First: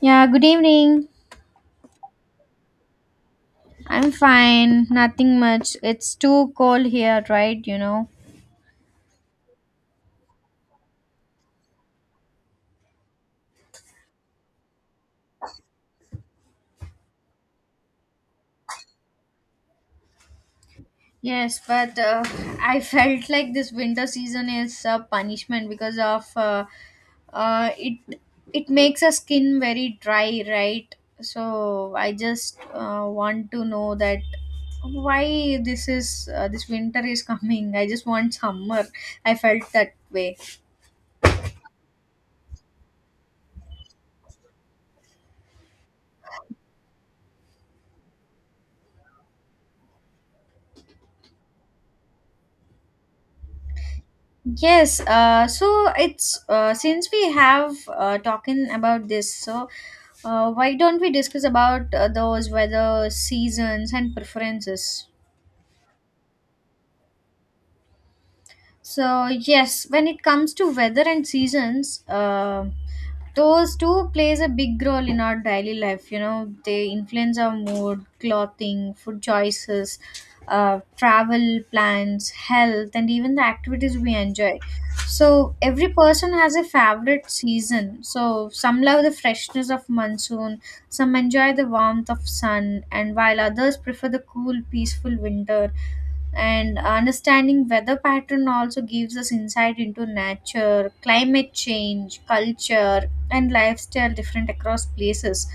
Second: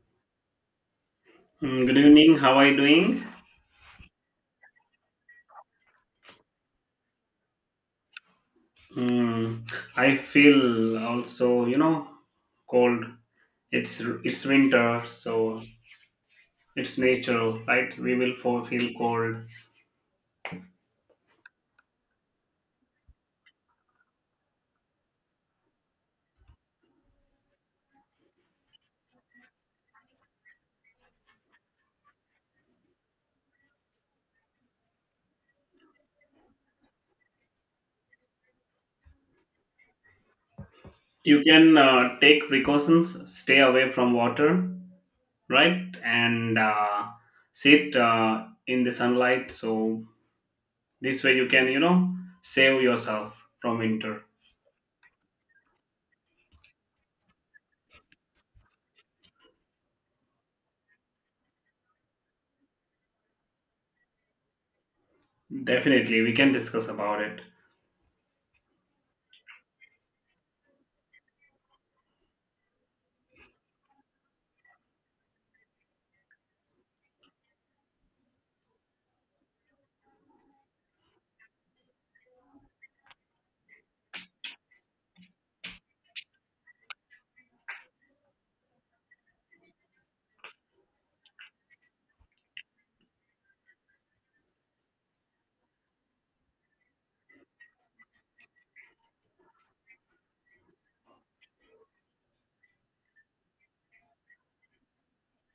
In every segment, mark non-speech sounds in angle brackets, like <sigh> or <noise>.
Yeah, good evening. Good evening. How are you doing? I'm fine. Nothing much. It's too cold here, right? You know. Mm, I feel also, cold. It's winter, so it's natural, right? We will feel cold. Yes, but I <laughs> felt like this winter season is a punishment because of it. It makes our skin very dry, right? So I just want to know that why this is this winter is <laughs> coming. I just want summer. I felt that way. You can take precautions, stay away from water, right? And sit in the sunlight. So this way you can, save yourself from winter. Yes, so it's since we have talking about this, so why don't we discuss about those weather seasons and preferences? Definitely, we can discuss about it. So, yes, when it comes to weather and seasons, those two plays a big role in our daily life. You know, they influence our mood, clothing, food choices, travel plans, health, and even the activities we enjoy. So, every person has a favorite season. So, some love the freshness of monsoon, some enjoy the warmth of sun, and while others prefer the cool, peaceful winter, and understanding weather pattern also gives us insight into nature, climate change, culture, and lifestyle different across places.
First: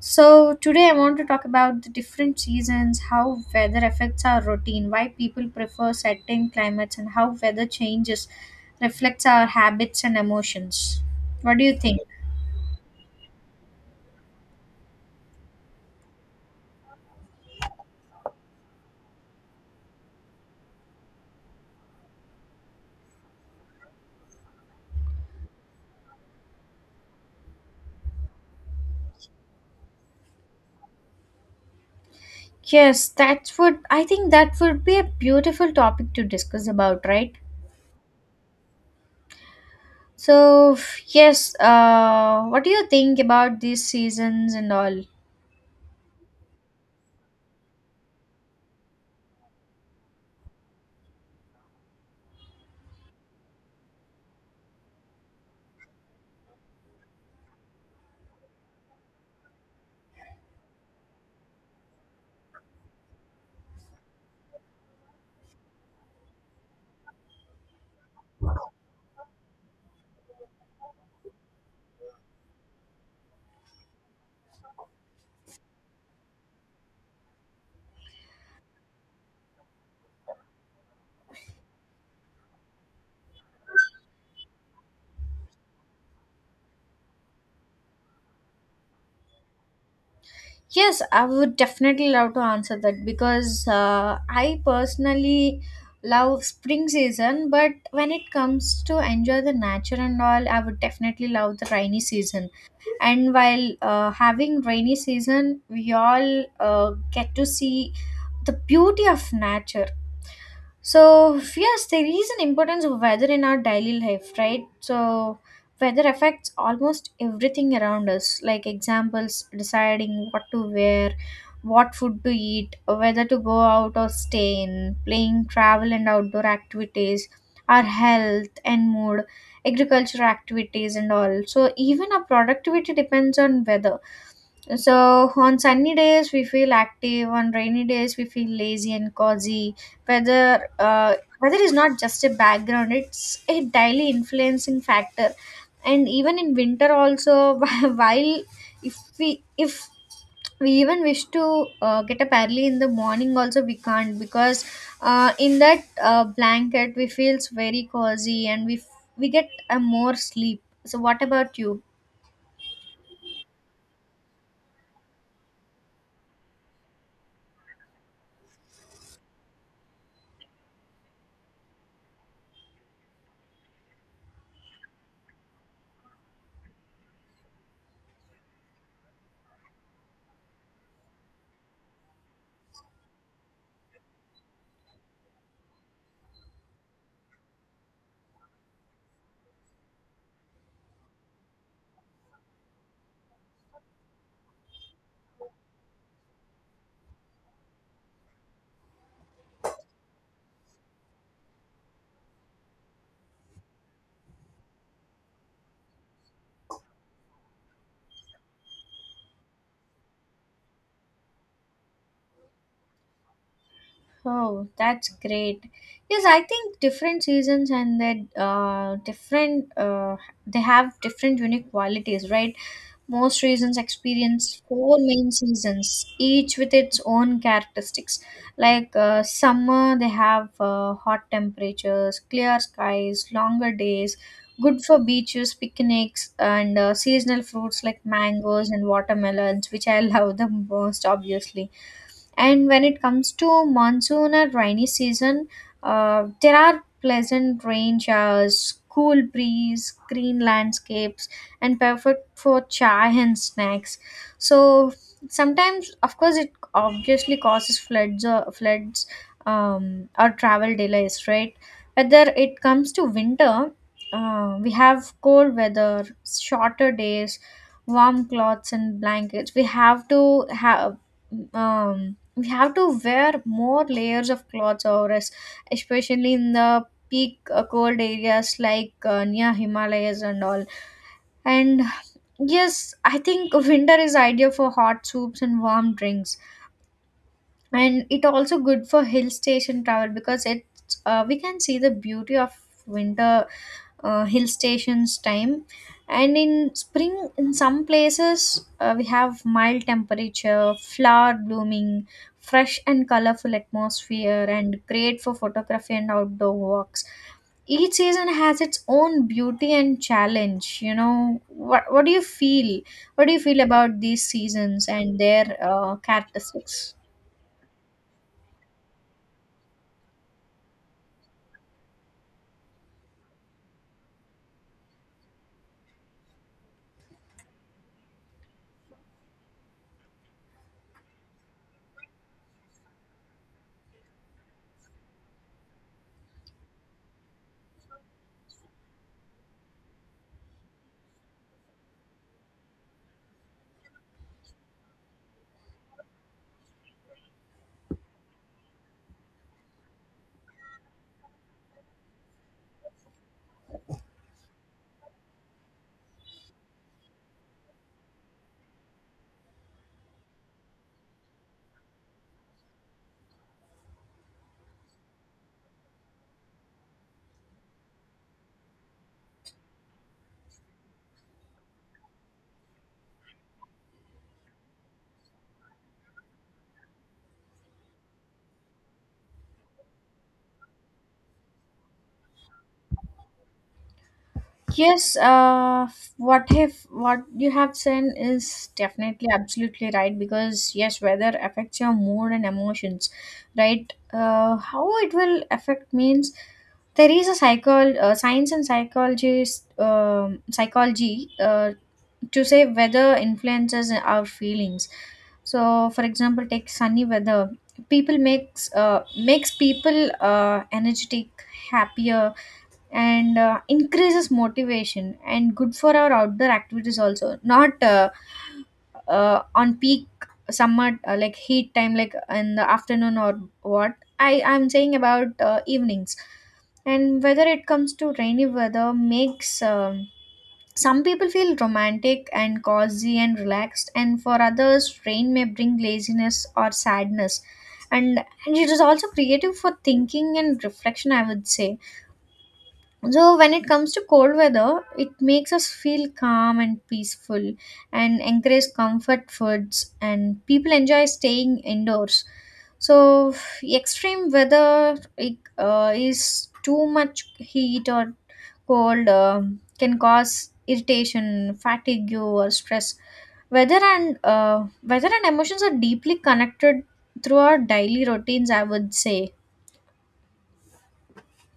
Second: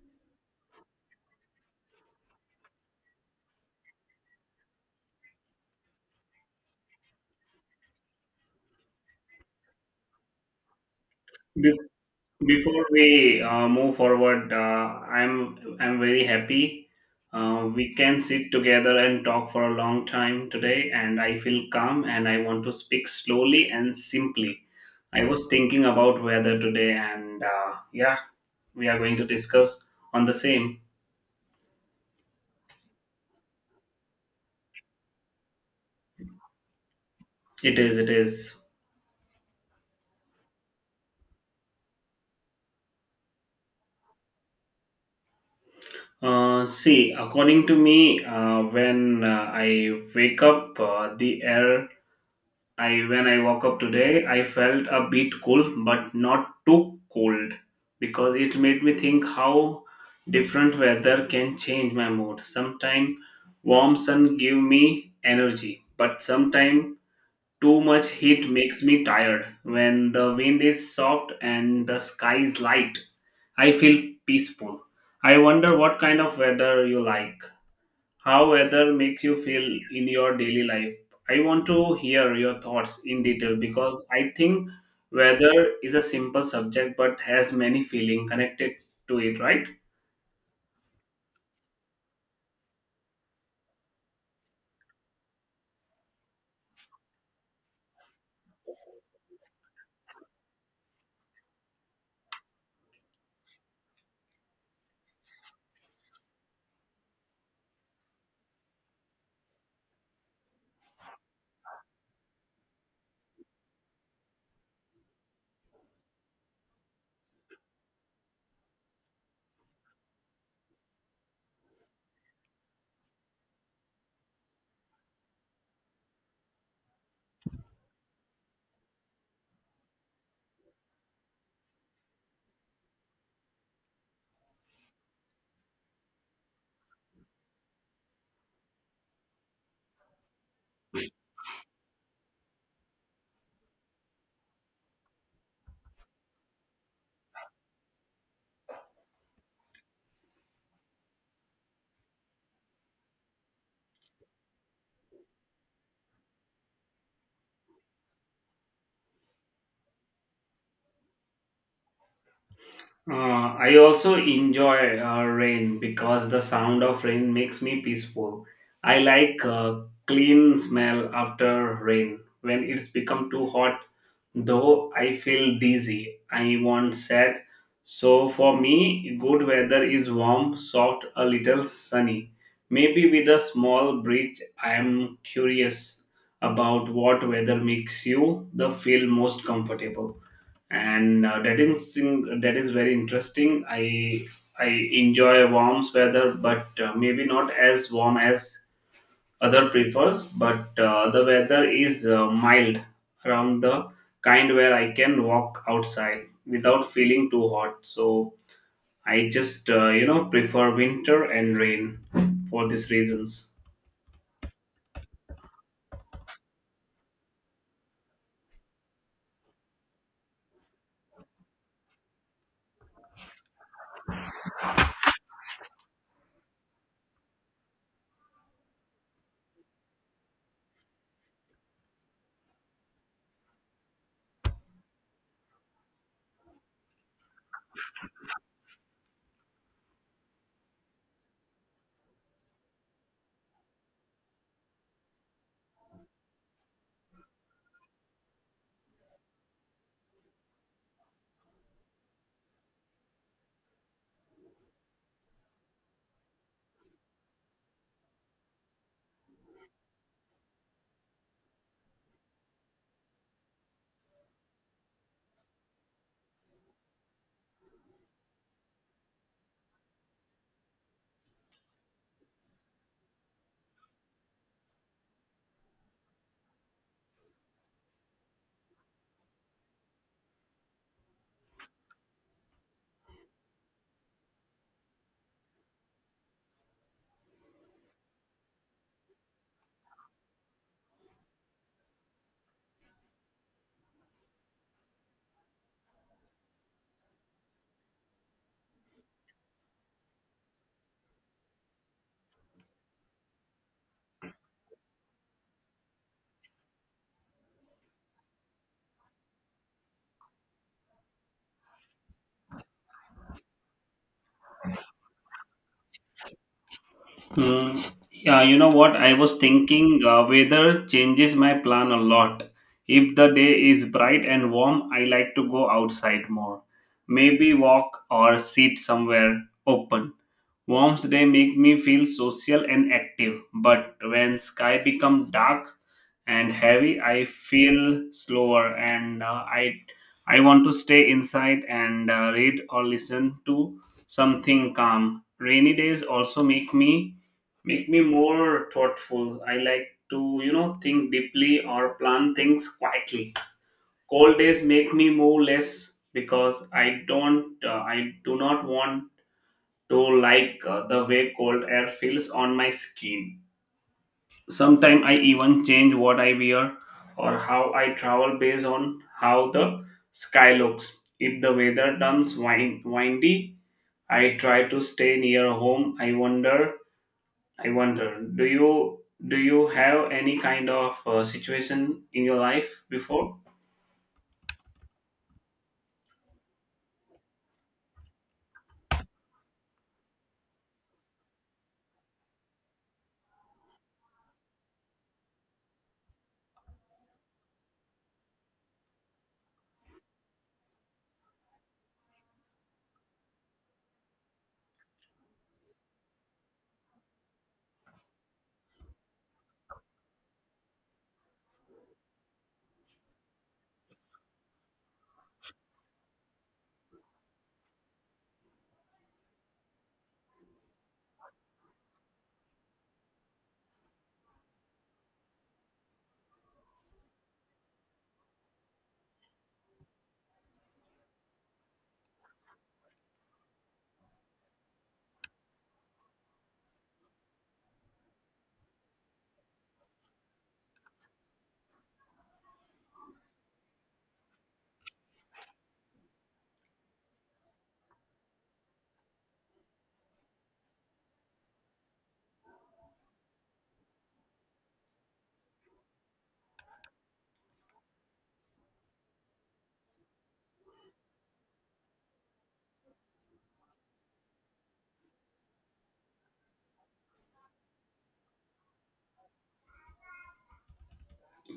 So today I want to talk about the different seasons, how weather affects our routine, why people prefer certain climates, and how weather changes reflects our habits and emotions. What do you think? Before we move forward, I'm very happy. We can sit together and talk for a long time today, and I feel calm and I want to speak slowly and simply. I was thinking about weather today, and yeah, we are going to discuss on the same. Yes, that's what I think. That would be a beautiful topic to discuss about, right? It is, it is. So, yes, what do you think about these seasons and all? See, according to me, when I wake up, the air I when I woke up today, I felt a bit cool, but not too cold, because it made me think how different weather can change my mood. Sometimes warm sun give me energy, but sometimes too much heat makes me tired. When the wind is soft and the sky is light, I feel peaceful. I wonder what kind of weather you like, how weather makes you feel in your daily life. I want to hear your thoughts in detail because I think weather is a simple subject but has many feeling connected to it, right? Yes, I would definitely love to answer that because I personally love spring season, but when it comes to enjoy the nature and all, I would definitely love the rainy season. And while having rainy season, we all get to see the beauty of nature. So, yes, there is an importance of weather in our daily life, right? So, weather affects almost everything around us, like examples, deciding what to wear, what food to eat, whether to go out or stay in, playing travel and outdoor activities, our health and mood, agriculture activities, and all. So, even our productivity depends on weather, so on sunny days we feel active, on rainy days we feel lazy and cozy. Weather, uh, weather is not just a background; it's a daily influencing factor. And even in winter, also, <laughs> while if we even wish to get up early in the morning, also we can't because in that blanket we feels very cozy and we get a more sleep. So what about you? Uh, I also enjoy rain because the sound of rain makes me peaceful. I like clean smell after rain when it's become too hot. Though I feel dizzy, I want sad. So for me, good weather is warm, soft, a little sunny. Maybe with a small breeze. I am curious about what weather makes you the feel most comfortable, and that is very interesting. I enjoy warm weather, but maybe not as warm as other prefers. But the weather is mild around the kind where I can walk outside without feeling too hot. So I just prefer winter and rain for these reasons. Oh, that's great. Yes, I think different seasons and their different they have different unique qualities, right? Most regions experience four main seasons, each with its own characteristics. Like summer, they have hot temperatures, clear skies, longer days, good for beaches, picnics, and seasonal fruits like mangoes and watermelons, which I <laughs> love the most, obviously. And when it comes to monsoon or rainy season, there are pleasant rain showers, cool breeze, green landscapes, and perfect for chai and snacks. So sometimes, of course, it obviously causes floods or floods or travel delays, right? Whether it comes to winter, we have cold weather, shorter days, warm cloths and blankets. Um we have to wear more layers of clothes over us, especially in the peak cold areas like near Himalayas and all. And yes, I think <laughs> winter is ideal for hot soups and warm drinks, and it also good for hill station travel because it's we can see the beauty of winter hill stations time. And in spring, in some places we have mild temperature, flower blooming, fresh and colorful atmosphere, and great for photography and outdoor walks. Each season has its own beauty and challenge. You know what, what do you feel about these seasons and their characteristics? Hmm. Yeah, you know what? I was thinking weather changes my plan a lot. If the day is bright and warm, I like to go outside more. Maybe walk or sit somewhere open. Warm day make me feel social and active, but when sky become dark and heavy, I feel slower, and I want to stay inside and read or listen to something calm. Rainy days also make me more thoughtful. I like to, think deeply or plan things quietly. Cold days make me more less because I do not want to like the way cold air feels on my skin. Sometimes I even change what I wear or how I travel based on how the sky looks. If the weather turns windy, I try to stay near home. I wonder, do you have any kind of situation in your life before? Yes, what if what you have said is definitely absolutely right because yes, weather affects your mood and emotions, right? How it will affect means there is a cycle. Science and psychology is, psychology to say weather influences our feelings. So, for example, take sunny weather. People makes makes people energetic, happier, and increases motivation and good for our outdoor activities also, not on peak summer like heat time, like in the afternoon, or what I'm saying about evenings. And whether it comes to rainy weather, makes some people feel romantic and cozy and relaxed, and for others rain may bring laziness or sadness, and it is also creative for thinking and reflection, I would say. So when it comes to cold weather, it makes us feel calm and peaceful, and encourage comfort foods, and people enjoy staying indoors. So extreme weather, is too much heat or cold can cause irritation, fatigue, or stress. Weather and emotions are deeply connected through our daily routines, I would say.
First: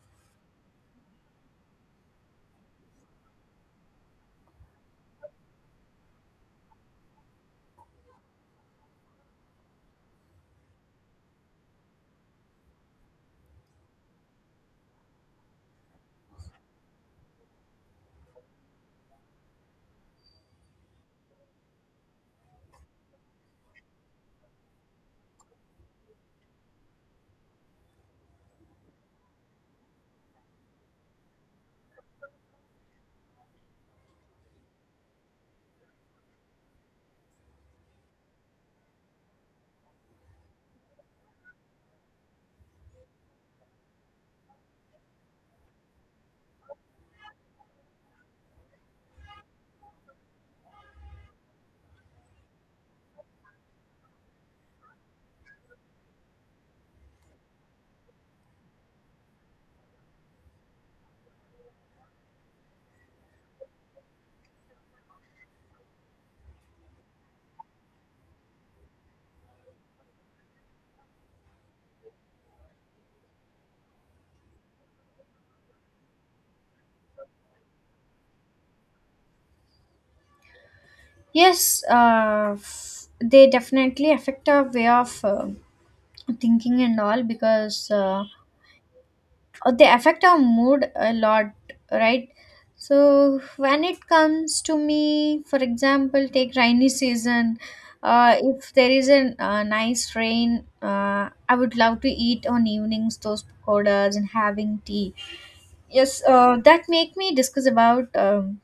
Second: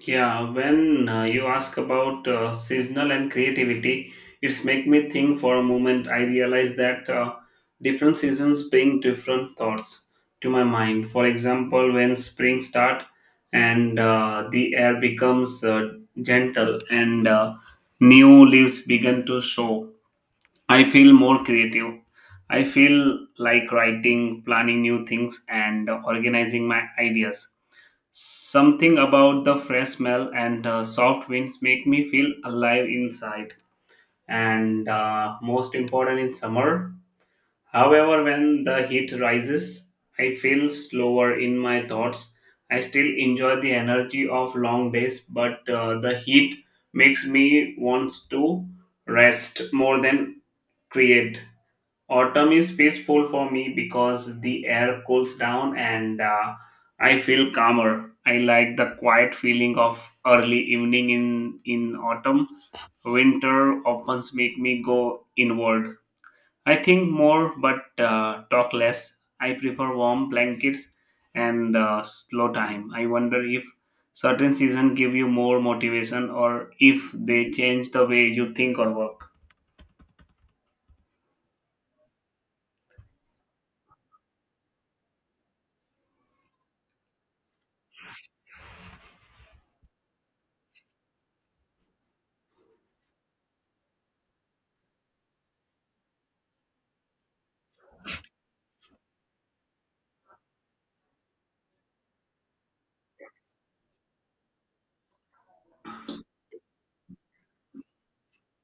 Yeah, when you ask about seasonal and creativity, it's make me think for a moment. I realize that different seasons bring different thoughts to my mind. For example, when spring start and the air becomes gentle and new leaves begin to show, I feel more creative. I feel like writing, planning new things, and organizing my ideas. Something about the fresh smell and soft winds make me feel alive inside. And most important in summer. However, when the heat rises, I feel slower in my thoughts. I still enjoy the energy of long days, but the heat makes me wants to rest more than create. Autumn is peaceful for me because the air cools down and I feel calmer. I like the quiet feeling of early evening in autumn. Winter often make me go inward. I think more but talk less. I prefer warm blankets and slow time. I wonder if certain seasons give you more motivation or if they change the way you think or work. Yes, they definitely affect our way of thinking and all because they affect our mood a lot, right? So when it comes to me, for example, take rainy season. If there is a nice rain, I would love to eat on evenings those pakodas and having tea. Yes, that make me discuss about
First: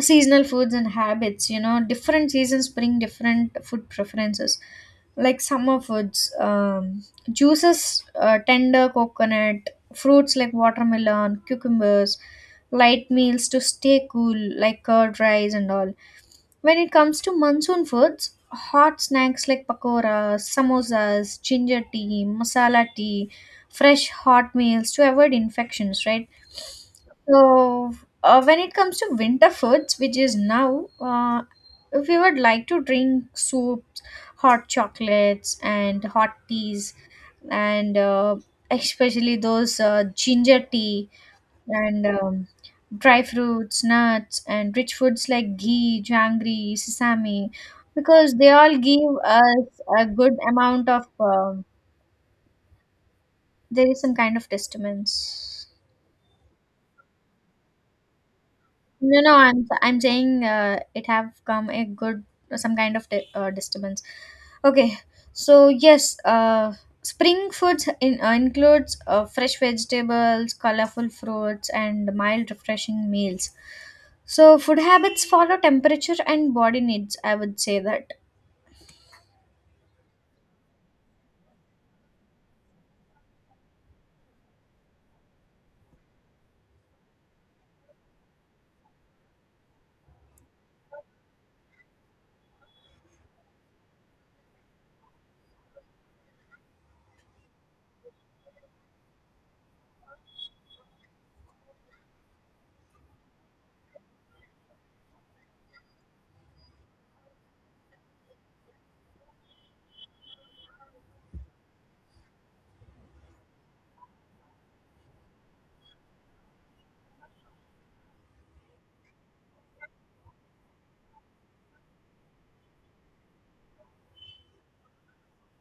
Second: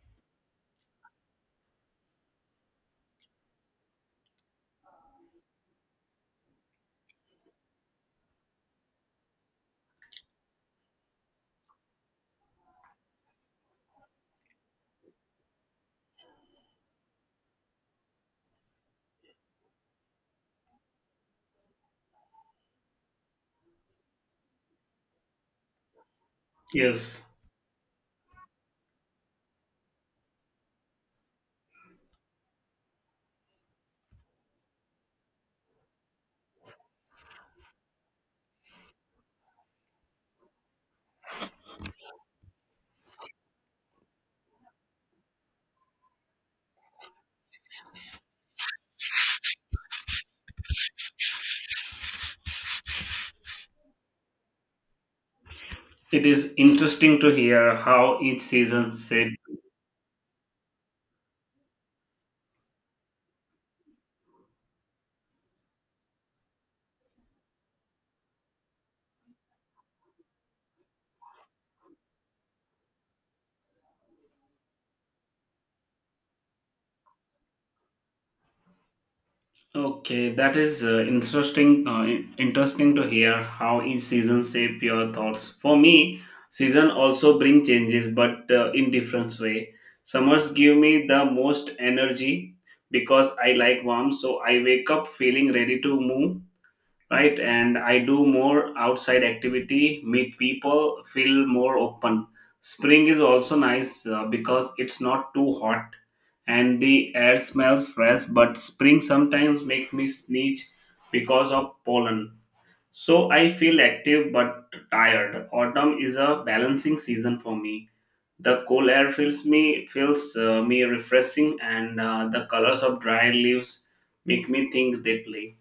seasonal foods and habits. You know, different seasons bring different food preferences, like summer foods, juices, tender coconut, fruits like watermelon, cucumbers, light meals to stay cool, like curd rice and all. When it comes to monsoon foods, hot snacks like pakoras, samosas, ginger tea, masala tea, fresh hot meals to avoid infections, right? Yes. So, when it comes to winter foods, which is now, if you would like to drink soups, hot chocolates, and hot teas, and especially those ginger tea, and dry fruits, nuts, and rich foods like ghee, janggery, sesame, because they all give us a good amount of. There is some kind of disturbance. It is interesting to hear how each season No, no, shaped. I'm saying it have come a good some kind of disturbance. Okay, so yes, spring foods includes fresh vegetables, colorful fruits, and mild, refreshing meals. So, food habits follow temperature and body needs. I would say that. Okay, that is interesting. Interesting to hear how each season shape your thoughts. For me, season also bring changes, but in different way. Summers give me the most energy because I like warm, so I wake up feeling ready to move right, and I do more outside activity, meet people, feel more open. Spring is also nice because it's not too hot, and the air smells fresh, but spring sometimes make me sneeze because of pollen. So I feel active but tired. Autumn is a balancing season for me. The cool air fills me, feels me refreshing, and the colors of dry leaves make me think deeply.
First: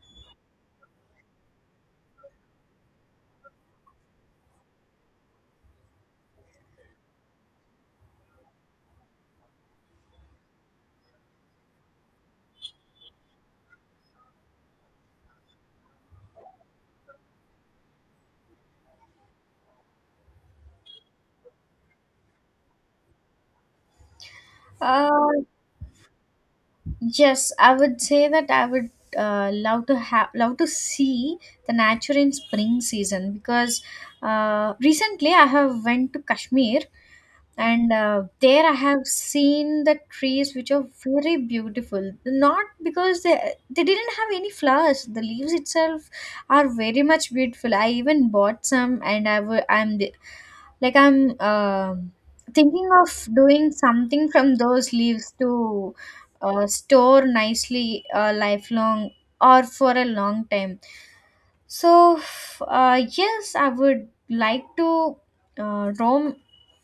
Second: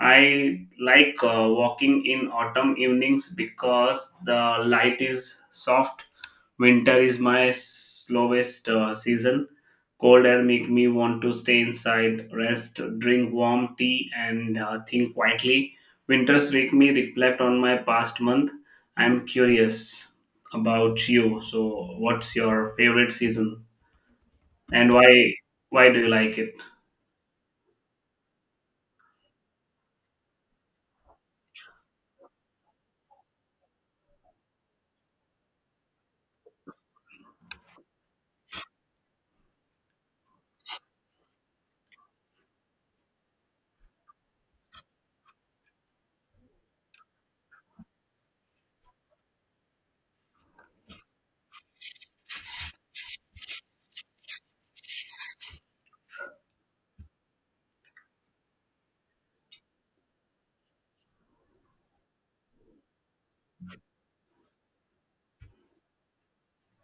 I like walking in autumn evenings because the light is soft. Winter is my slowest season. Cold air make me want to stay inside, rest, drink warm tea, and think quietly. Winters make me reflect on my past month. I'm curious about you. So, what's your favorite season, and why? Uh, Why do you like it? yes, I would say that I would love to have love to see the nature in spring season because recently I have went to Kashmir, and there I have seen the trees which are very beautiful, not because they didn't have any flowers, the leaves itself are very much beautiful. I even bought some, and I w- I'm like I'm um thinking of doing something from those leaves to store nicely lifelong or for a long time. So yes, I would like to roam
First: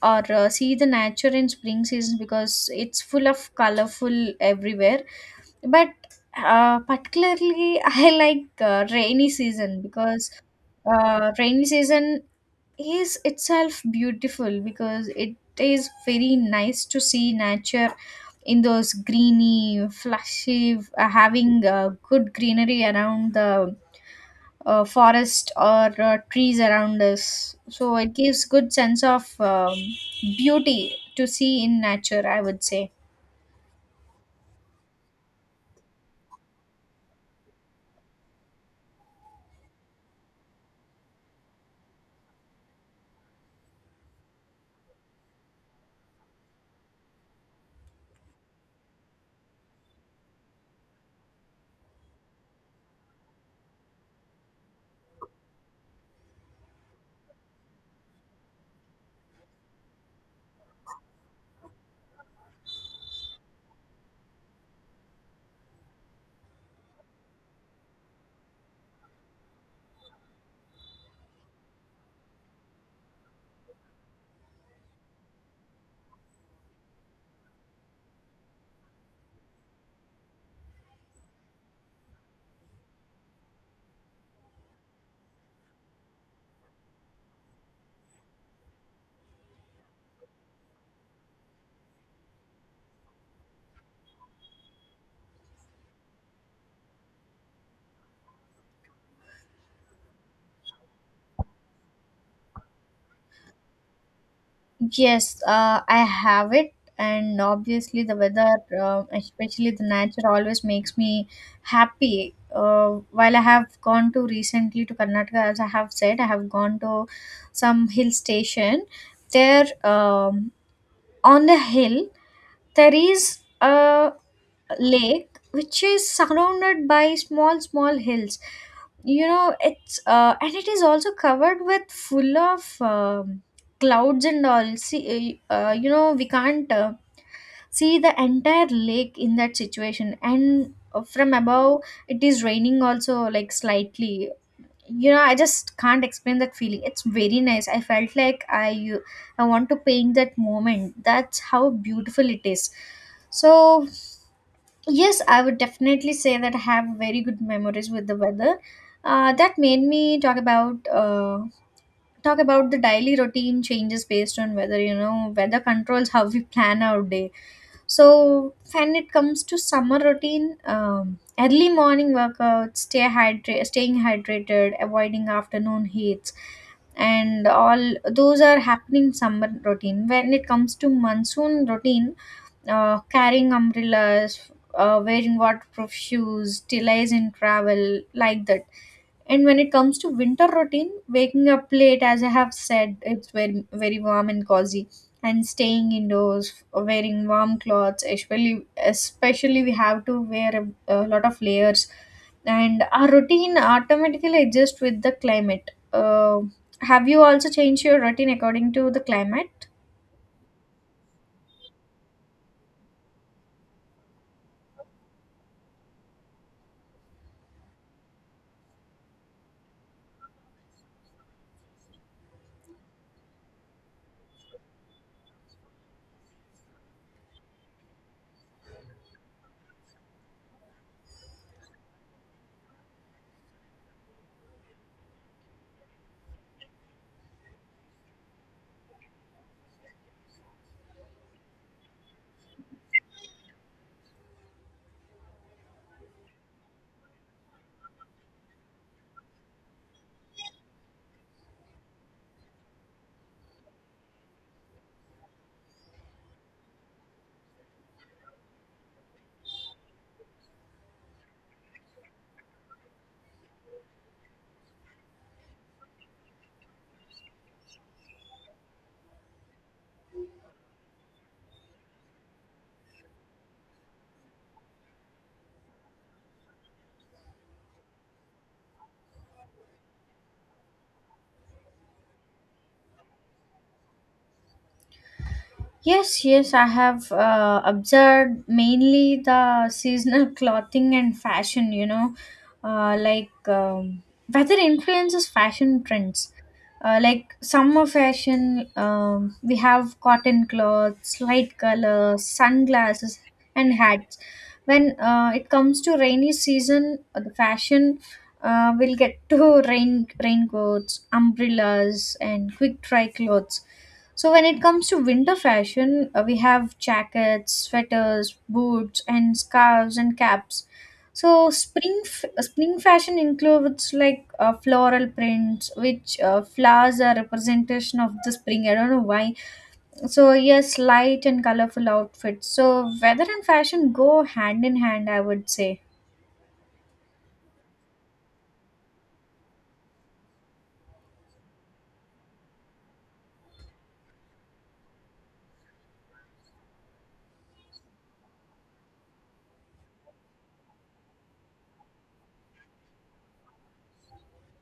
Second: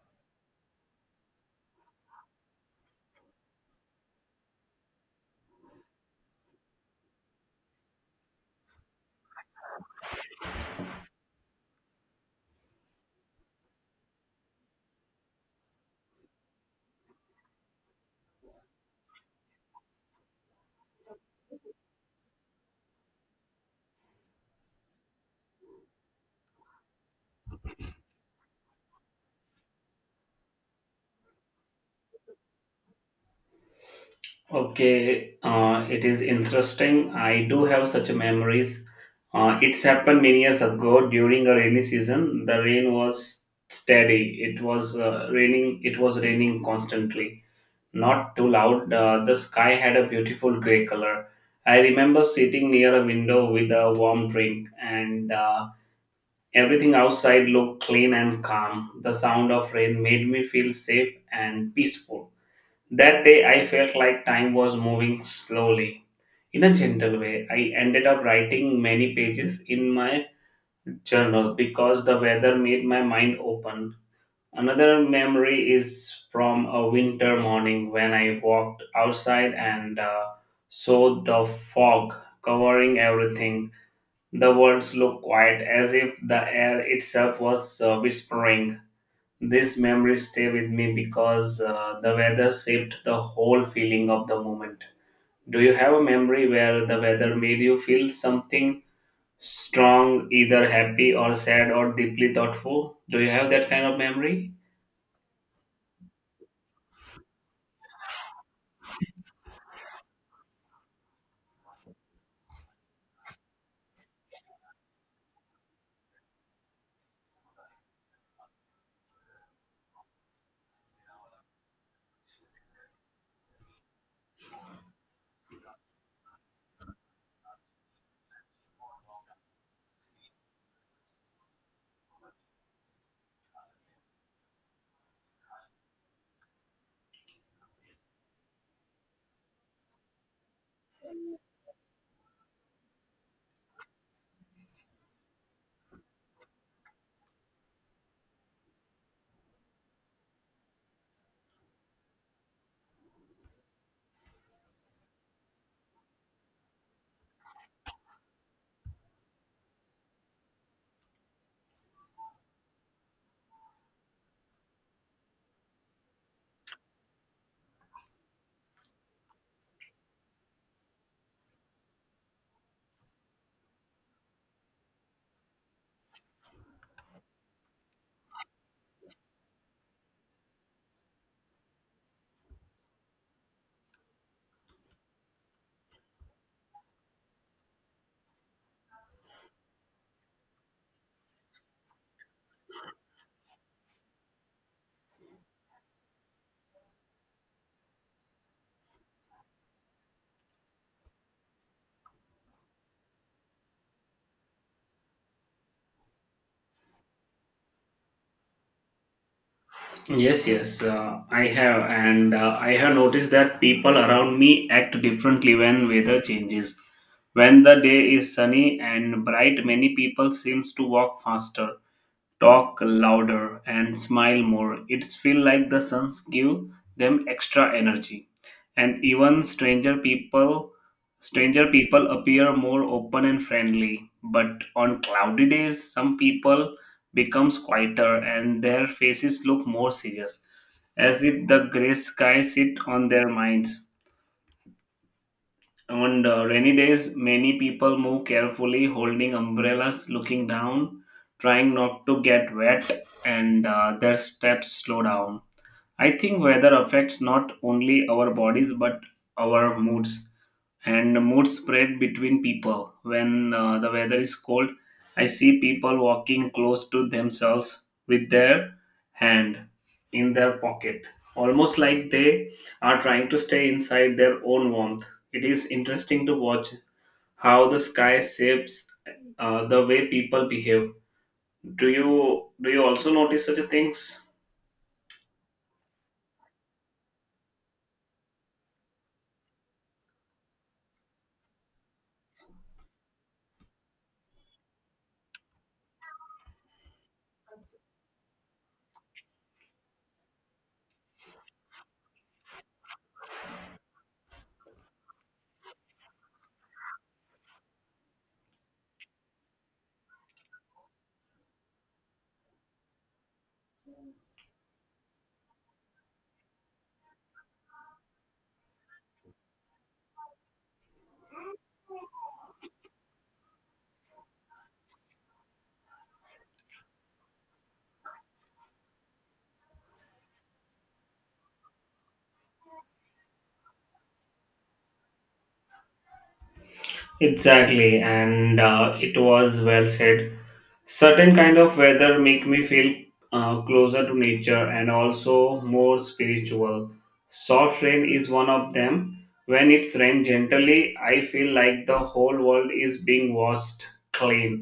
or see the nature in spring season because it's full of colorful everywhere. But particularly <laughs> I like rainy season because rainy season is itself beautiful because it is very nice to see nature in those greeny flashy having good greenery around the forest or trees around us, so it gives good sense of beauty to see in nature, I would say. Okay, it is interesting. I do have such memories. It's happened many years ago during a rainy season. The rain was steady. It was raining. It was raining constantly, not too loud. The sky had a beautiful gray color. I remember sitting near a window with a warm drink, and everything outside looked clean and calm. The sound of rain made me feel safe and peaceful. That day, I felt like time was moving slowly. In a gentle way, I ended up writing many pages in my journal because the weather made my mind open. Another memory is from a winter morning when I walked outside and saw the fog covering everything. The words looked quiet as if the air itself was whispering. These memories stay with me because the weather shaped the whole feeling of the moment. Do you have a memory where the weather made you feel something strong, either happy or sad or deeply thoughtful? Do you have that kind of memory? Yes, I have it, and obviously the weather, especially the nature, always makes me happy. While I have gone to recently to Karnataka, as I have said, I have gone to some hill station. There, on the hill, there is a lake which is surrounded by small small hills, you know. It's and it is also covered with full of clouds and all, see you know, we can't see the entire lake in that situation, and from above it is raining also, like slightly, you know. I just can't explain that feeling. It's very nice. I felt like I want to paint that moment. That's how beautiful it is. So yes, I would definitely say that I have very good memories with the weather. That made me talk about the daily routine changes based on weather. You know, weather controls how we plan our day. So when it comes to summer routine, early morning workouts, staying hydrated, avoiding afternoon heats, and all those are happening summer routine. When it comes to monsoon routine, carrying umbrellas, wearing waterproof shoes, delays in travel, like that. And when it comes to winter routine, waking up late, as I have said, it's very, very warm and cozy. And staying indoors, wearing warm clothes, especially we have to wear a lot of layers. And our routine automatically adjusts with the climate. Have you also changed your routine according to the climate? Yes, yes, I have, and I have noticed that people around me act differently when weather changes. When the day is sunny and bright, many people seems to walk faster, talk louder, and smile more. It feels like the suns give them extra energy, and even stranger people appear more open and friendly. But on cloudy days some people becomes quieter, and their faces look more serious, as if the gray sky sit on their minds. On rainy days many people move carefully, holding umbrellas, looking down, trying not to get wet, and their steps slow down. I think weather affects not only our bodies but our moods, and mood spread between people. When the weather is cold, I see people walking close to themselves with their hand in their pocket, almost like they are trying to stay inside their own warmth. It is interesting to watch how the sky shapes the way people behave. Do you also notice such a things? Yes, yes, I have observed mainly the seasonal <laughs> clothing and fashion, uh, like um, Weather influences fashion trends. Like summer fashion, we have cotton clothes, light colors, sunglasses, and hats. When it comes to rainy season, the fashion will get <laughs> to rain raincoats, umbrellas, and quick dry clothes. So when it comes to winter fashion, we have jackets, sweaters, boots, and scarves and caps. So spring fashion includes like floral prints, which flowers are representation of the spring. I don't know why. So yes, light and colorful outfits. So weather and fashion go hand in hand, I would say. Exactly, and it was well said. Certain kind of weather make me feel closer to nature and also more spiritual. Soft rain is one of them. When it's rained gently, I feel like the whole world is being washed clean,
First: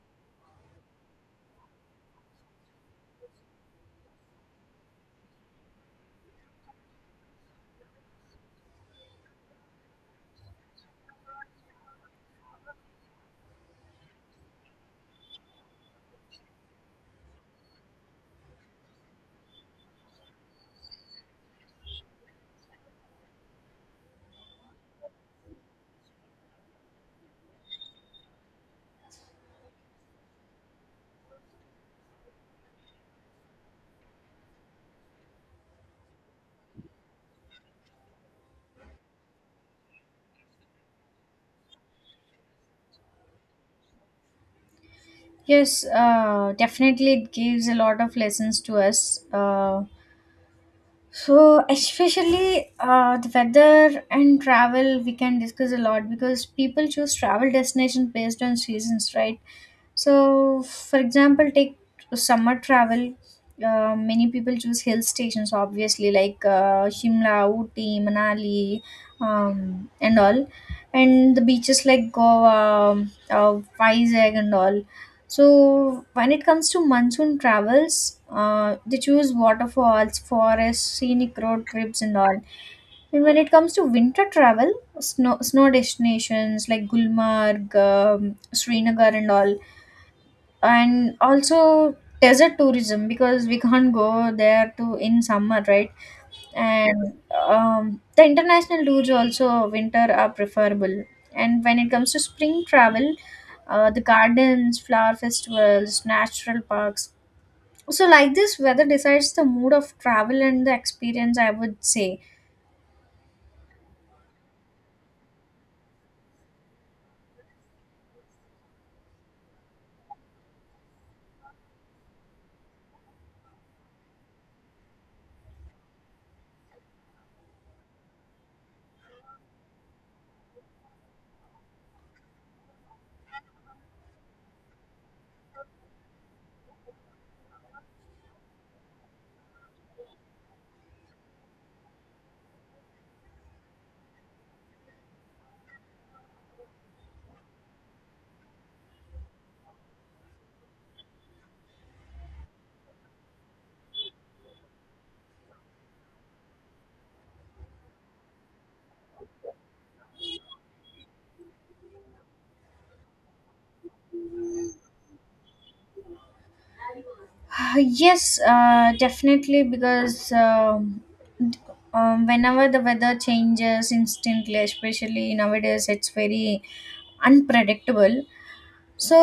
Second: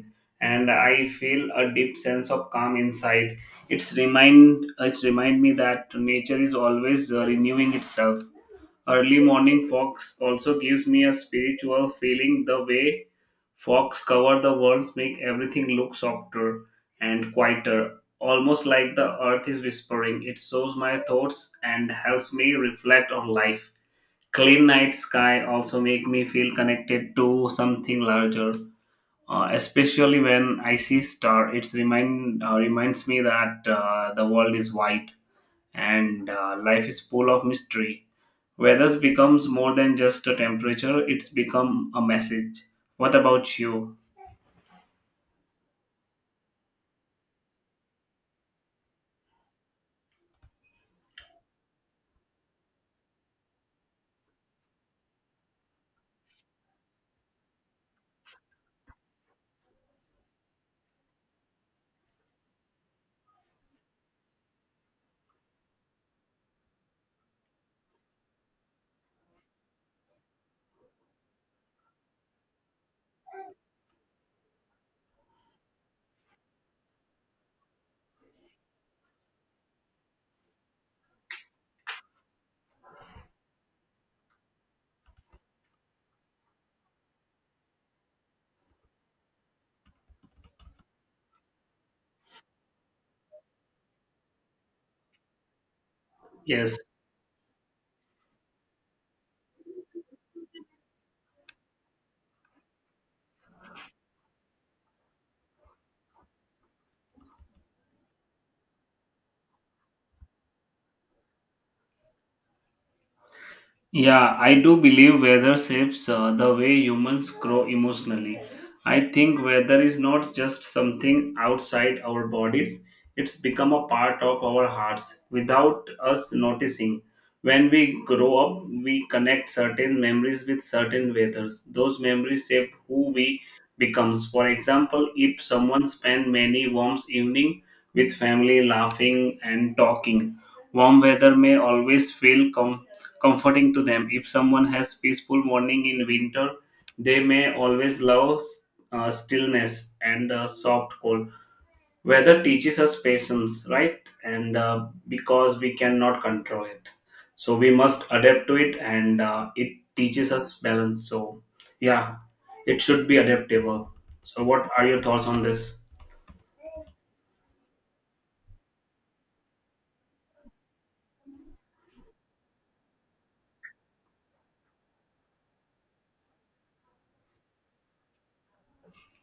and I feel a deep sense of calm inside. It's remind me that nature is always renewing itself. Early morning fogs also gives me a spiritual feeling. The way fogs cover the world, make everything look softer and quieter, almost like the earth is whispering. It shows my thoughts and helps me reflect on life. Clean night sky also make me feel connected to something larger. Especially when I see star, it remind reminds me that the world is wide and life is full of mystery. Weather becomes more than just a temperature; it's become a message. What about you? Yes, definitely it gives a lot of lessons to us. So, especially the weather and travel, we can discuss a lot because people choose travel destination based on seasons, right? So, for example, take summer travel. Many people choose hill stations, obviously, like Shimla, Ooty, Manali, and all, and the beaches like Goa, Vizag, and all. So, when it comes to monsoon travels, they choose waterfalls, forests, scenic road trips, and all. And when it comes to winter travel, snow destinations like Gulmarg, Srinagar, and all, and also desert tourism because we <laughs> can't go there to in summer, right? Yes. And the international tours also winter are preferable. And when it comes to spring travel, the gardens, flower festivals, natural parks. So like this weather decides the mood of travel and the experience, I would say. Yeah, I do believe weather shapes the way humans grow emotionally. I think weather is not just something outside our bodies, it's become a part of our hearts without us noticing. When we grow up, we connect certain memories with certain weathers. Those memories shape who we become. For example, if someone spent many warm evening with family laughing and talking, warm weather may always feel comforting to them. If someone has peaceful morning in winter, they may always love stillness and soft cold. Weather teaches us patience, right? And because we cannot control it, so we must adapt to it, and it teaches us balance. So, yeah, it should be adaptable. So, what are your thoughts on this? <sighs> Yes, definitely because d- whenever the weather changes instantly, especially nowadays it's very unpredictable. So,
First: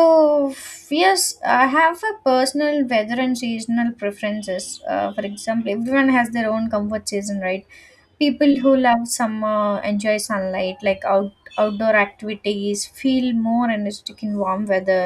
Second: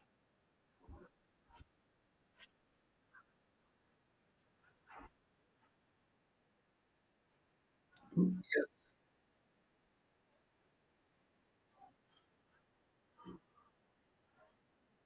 yes, I have a personal weather and seasonal preferences. For example, everyone has their own comfort season, right? People who love summer enjoy sunlight, like outdoor activities, feel more energetic in warm weather.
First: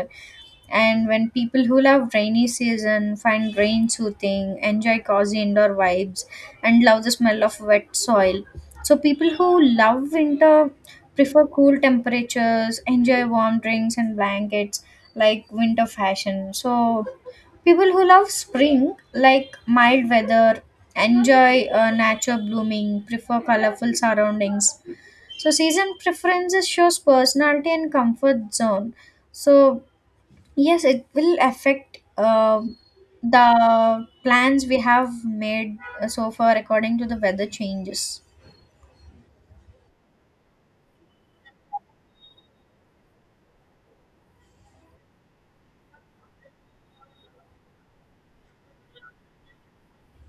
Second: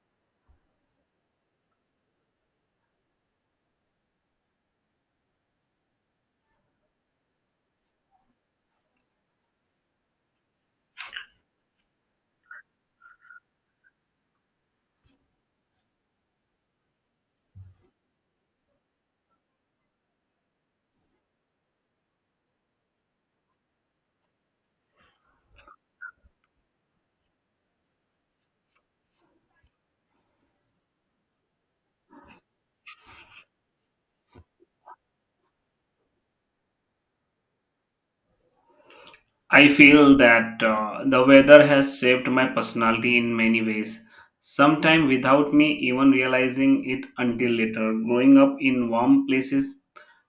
And when people who love rainy season find rain soothing, enjoy cozy indoor vibes, and love the smell of wet soil. So people who love winter prefer cool temperatures, enjoy warm drinks and blankets like winter fashion. So people who love spring like mild weather, enjoy nature blooming, prefer colorful surroundings. So season preferences shows personality and comfort zone. So yes, it will affect the plans we have made so far according to the weather changes. I feel that the weather has shaped my personality in many ways, sometimes without me even realizing it until later. Growing up in warm places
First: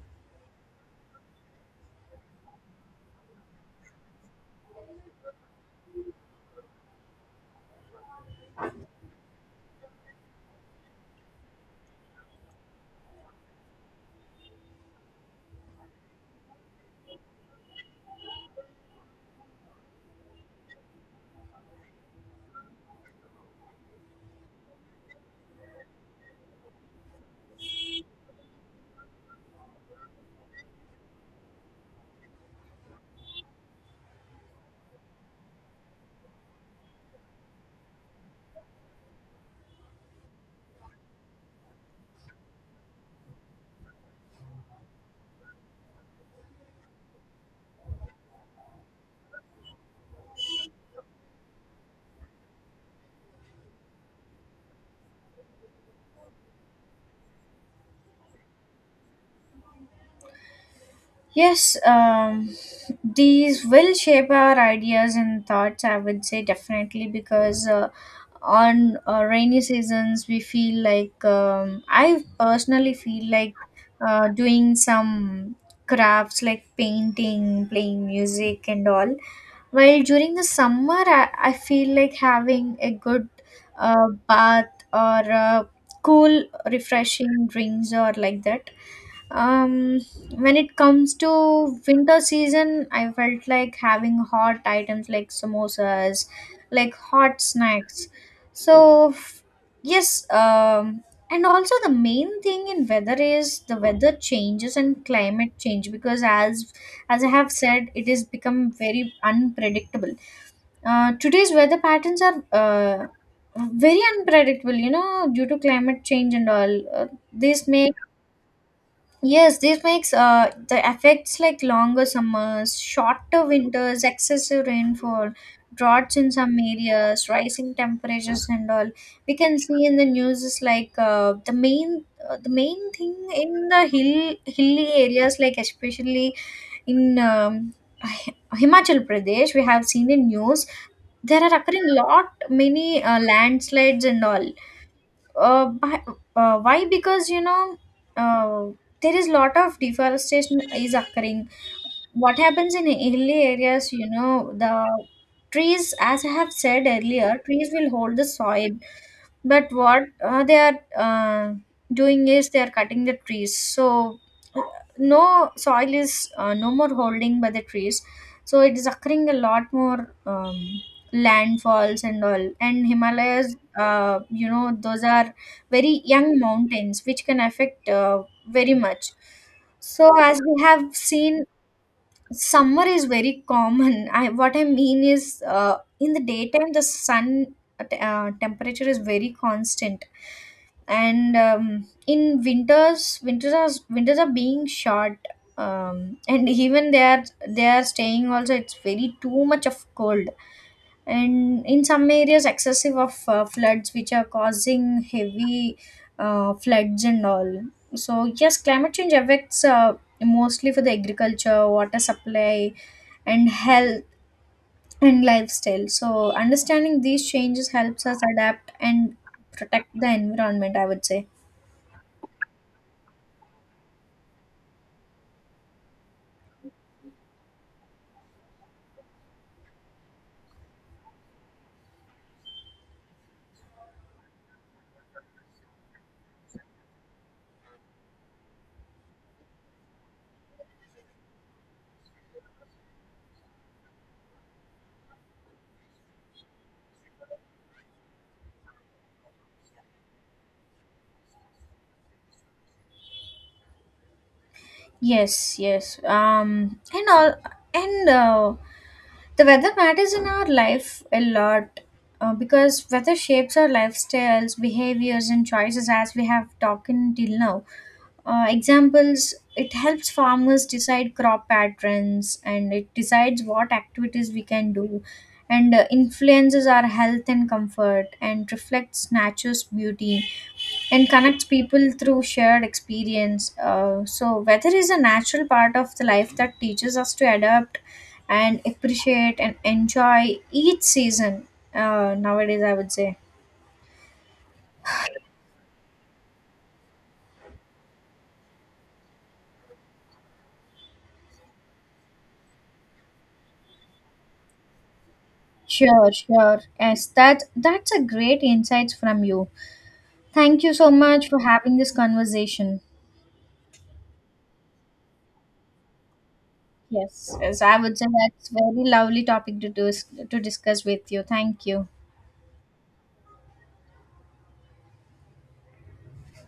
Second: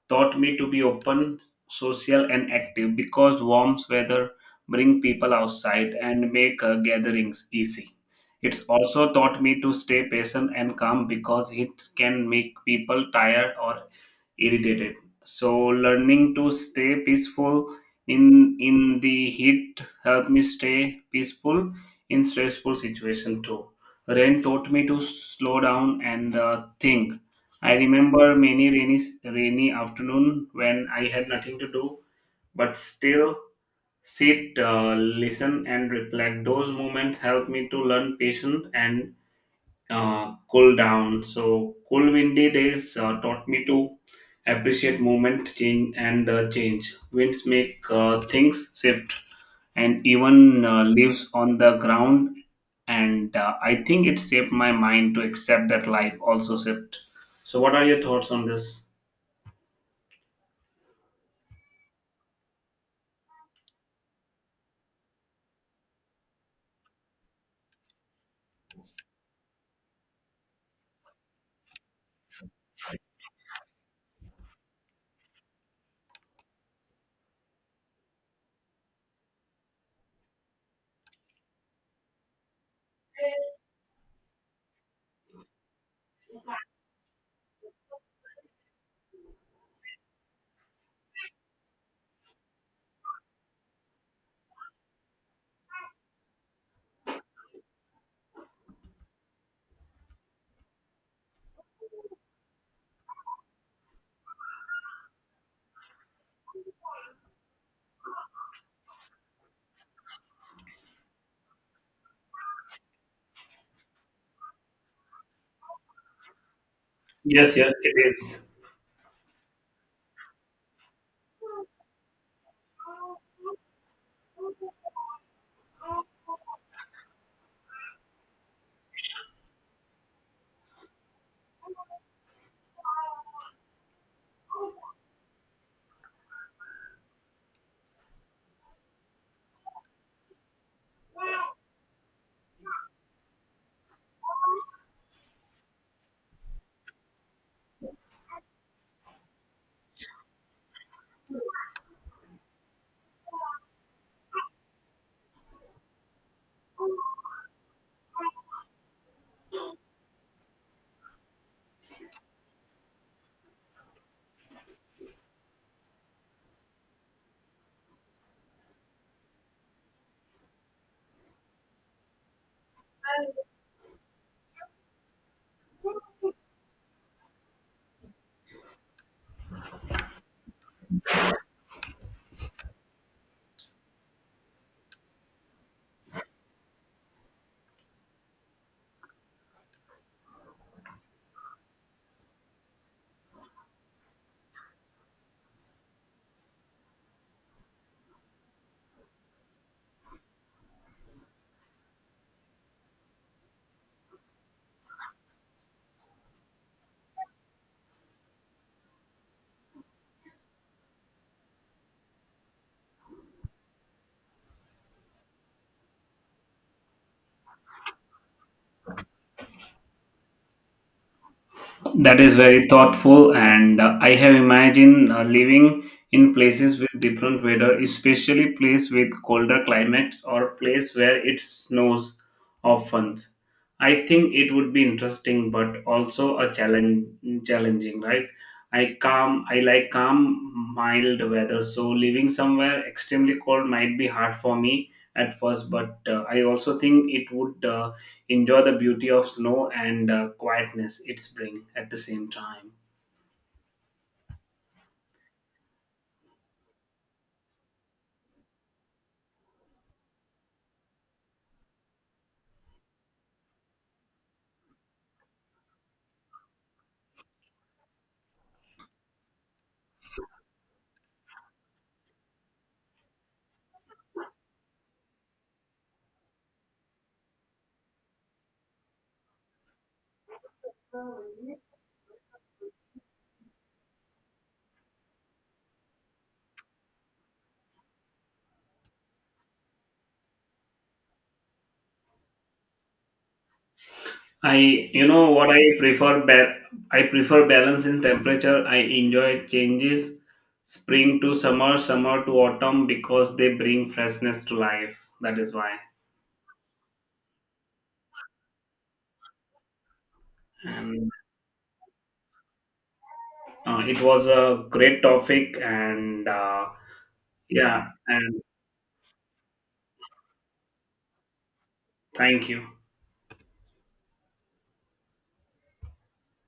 taught me to be open, social, and active because warm weather bring people outside and make gatherings easy. It's also taught me to stay patient and calm because it can make people tired or irritated. So learning to stay peaceful in the heat helped me stay peaceful in stressful situation too. Rain taught me to slow down and think. I remember many rainy afternoon when I had nothing to do but still sit, listen, and reflect. Those moments helped me to learn patience and cool down. So cool windy days taught me to appreciate movement, change, and change. Winds make things shift, and even leaves on the ground. And I think it shaped my mind to accept that life also shift. So, what are your thoughts on this? Yes, these will shape our ideas and thoughts, I would say definitely, because on rainy seasons, we feel like I personally feel like doing some crafts like painting, playing music, and all. While during the summer, I feel like having a good bath or cool, refreshing drinks or like that. um when it comes to winter season, I felt like having hot items like samosas, like hot snacks. So f- yes um and also the main thing in weather is the weather changes and climate change. Because as I have said, it has become very unpredictable. Today's weather patterns are very unpredictable, you know, due to climate change and all Yes, this yes, may it is. Yes, this makes the effects like longer summers, shorter winters, excessive rainfall, droughts in some areas, rising temperatures, and all. We can see in the news is like the main thing in the hilly areas, like especially in <laughs> Himachal Pradesh, we have seen in news there are occurring lot many landslides and all uh, by, why? Because you know, uh, there is lot of deforestation is occurring. What happens in hilly areas, you know, the trees, as I have said earlier, trees will hold the soil. But what they are uh, doing is they are cutting the trees. So uh, no soil is no more holding by the trees. So it is occurring a lot more, landfalls and all. And himalayas, you know, those are very young mountains which can affect very much. So as we have seen, summer is very common. I what I mean is in the daytime the sun temperature is very constant. And in winters, winters are being short. And even they are, they are staying also, it's very too much of cold. And in some areas excessive of floods which are causing heavy floods and all. So yes, climate change affects mostly for the agriculture, water supply, and health, and lifestyle. So understanding these changes helps us adapt and protect the environment, I would say. That is very thoughtful, and I have imagined living in places with different weather, especially place with colder climates or place where it snows often. I think it would be interesting, but also challenging, right? I like calm, mild weather, so living somewhere extremely cold might be hard for me at first, but I also think it would. Enjoy the beauty of snow and quietness it's bring at the same time. Yes, yes. Um, and all, and the weather matters in our life a lot. Because weather shapes our lifestyles, behaviors, and choices, as we have talked until now. Examples it helps farmers decide crop patterns, and it decides what activities we can do, and influences our health and comfort, and reflects nature's beauty, and connects people through shared experience. So weather is a natural part of the life that teaches us to adapt and appreciate and enjoy each season, nowadays I would say. I you know what I prefer ba- I prefer balance in temperature. I enjoy changes, spring to summer, summer to autumn, because they bring freshness to life. That is why. Sure, sure, yes, that's a great insights from you. Thank you so And much for having this conversation. It was a great topic, and Yes. Yes, I yeah. would say And that's very lovely topic to do, to discuss with you. Thank you. thank you.